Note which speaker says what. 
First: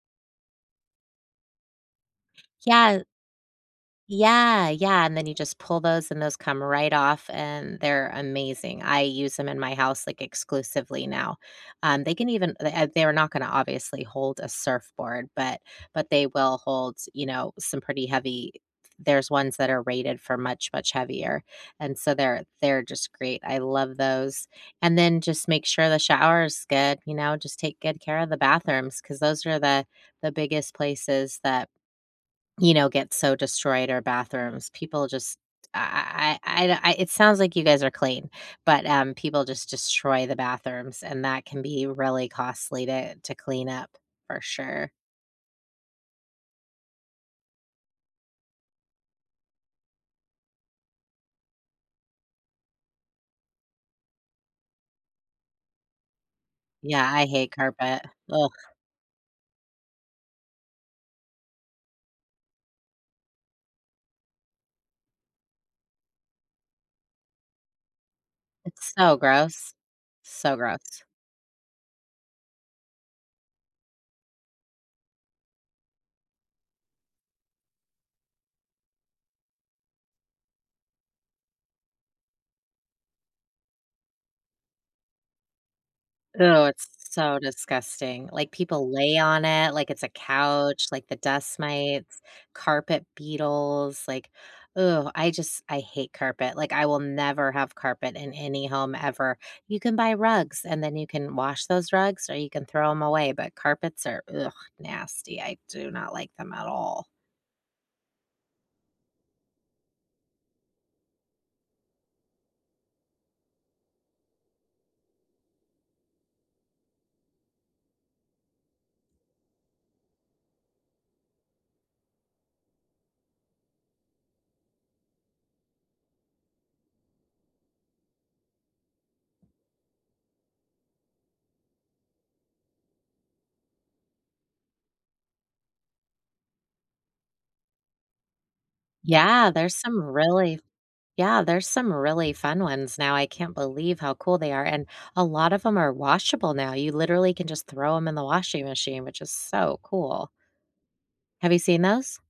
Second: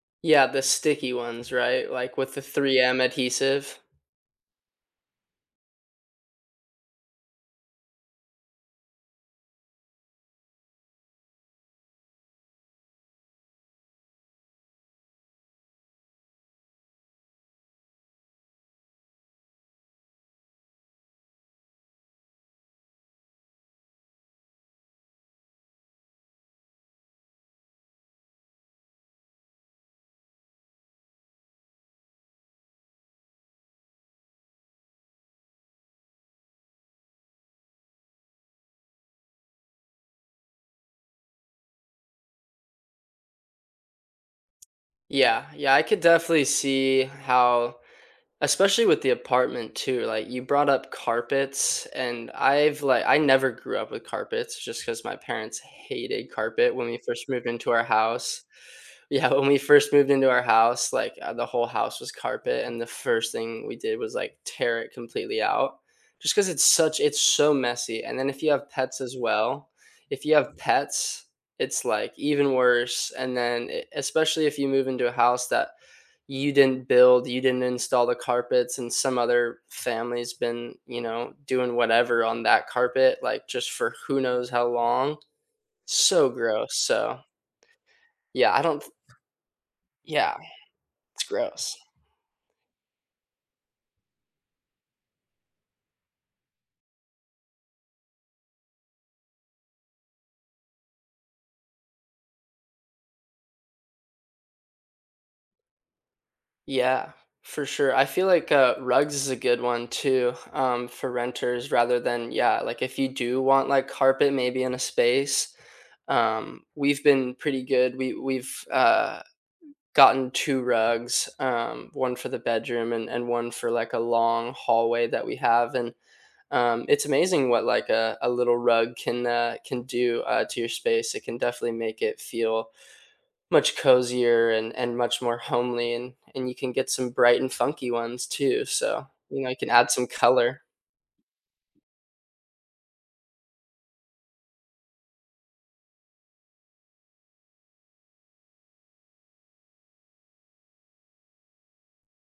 Speaker 1: Yeah, the sticky ones, right, like with the
Speaker 2: Yeah, h
Speaker 1: 3M adhesive?
Speaker 2: Yeah, yeah, and then you just pull those and those come right off, and they're amazing; I use 'em in my house, like, exclusively now. Um, they can even le eh, they're not gonna obviously hold a surfboard, but but they will hold s you know, some pretty heavy eh, there's ones that are rated for much, much heavier, and so they're they're just great; I love those, and then just make sure the shower is good, you know? Just take good care of the bathrooms 'cause those are the the biggest places that, you know, get so destroyed, are bathrooms; people just I I I I the I it sounds like you guys are clean, but, um, people just destroy the bathrooms and that can be really costly to to clean up, for sure.
Speaker 1: Yeah, yeah, I could definitely see how especially with the apartment too, like, you brought up carpets and I've, like, I never grew up with carpets just 'cause my parents hated carpet when we
Speaker 2: Yeah, I
Speaker 1: first moved
Speaker 2: hate
Speaker 1: into our
Speaker 2: carpet,
Speaker 1: house.
Speaker 2: ugh.
Speaker 1: Yeah, when we first moved into our house, like, uh, the whole house was carpet, and the first thing we did was like tear it completely out, just 'cause it's such it's so messy, and then if you have
Speaker 2: It's
Speaker 1: pets as
Speaker 2: so
Speaker 1: well,
Speaker 2: gross,
Speaker 1: if you
Speaker 2: so
Speaker 1: have
Speaker 2: gross.
Speaker 1: pets, it's like even worse, and then e especially if you move into a house that you didn't build, you didn't install the carpets and some other family's been, you know, doing whatever on that carpet, like, just for who knows how long? So
Speaker 2: Ew,
Speaker 1: gross,
Speaker 2: it's
Speaker 1: so
Speaker 2: so disgusting, like,
Speaker 1: Yeah, I don't
Speaker 2: people
Speaker 1: th
Speaker 2: lay on it like it's a
Speaker 1: Yeah,
Speaker 2: couch, like, the
Speaker 1: it's
Speaker 2: dust
Speaker 1: gross.
Speaker 2: mites, carpet beetles, like ugh, I just I hate carpet, like, I will never have carpet in any home ever; you can buy rugs, and then you can wash those rugs, or you can throw 'em away, but carpets are, ugh, nasty, I do not like them at all.
Speaker 1: Yeah, for sure, I feel, like, uh, rugs is a good one too, um, for renters rather than, yeah, like, if you do want, like, carpet maybe in a space? Um, we've been pretty good, we we've, uh, gotten 2 rugs, um, 1 for the bedroom and and 1 for, like, a long hallway that we have, and, um, it's amazing what, like, a a little rug can, uh, can do, uh, to your space; it can definitely make it feel much cozier and and much more homely, and and you can get some bright and funky ones too, so, you know,
Speaker 2: Yeah,
Speaker 1: you can
Speaker 2: there's
Speaker 1: add
Speaker 2: some
Speaker 1: some
Speaker 2: really
Speaker 1: color.
Speaker 2: Yeah, there's some really fun ones now, I can't believe how cool they are, and a lot of 'em are washable now; you literally can just throw 'em in the washing machine, which is so cool. Have you seen those?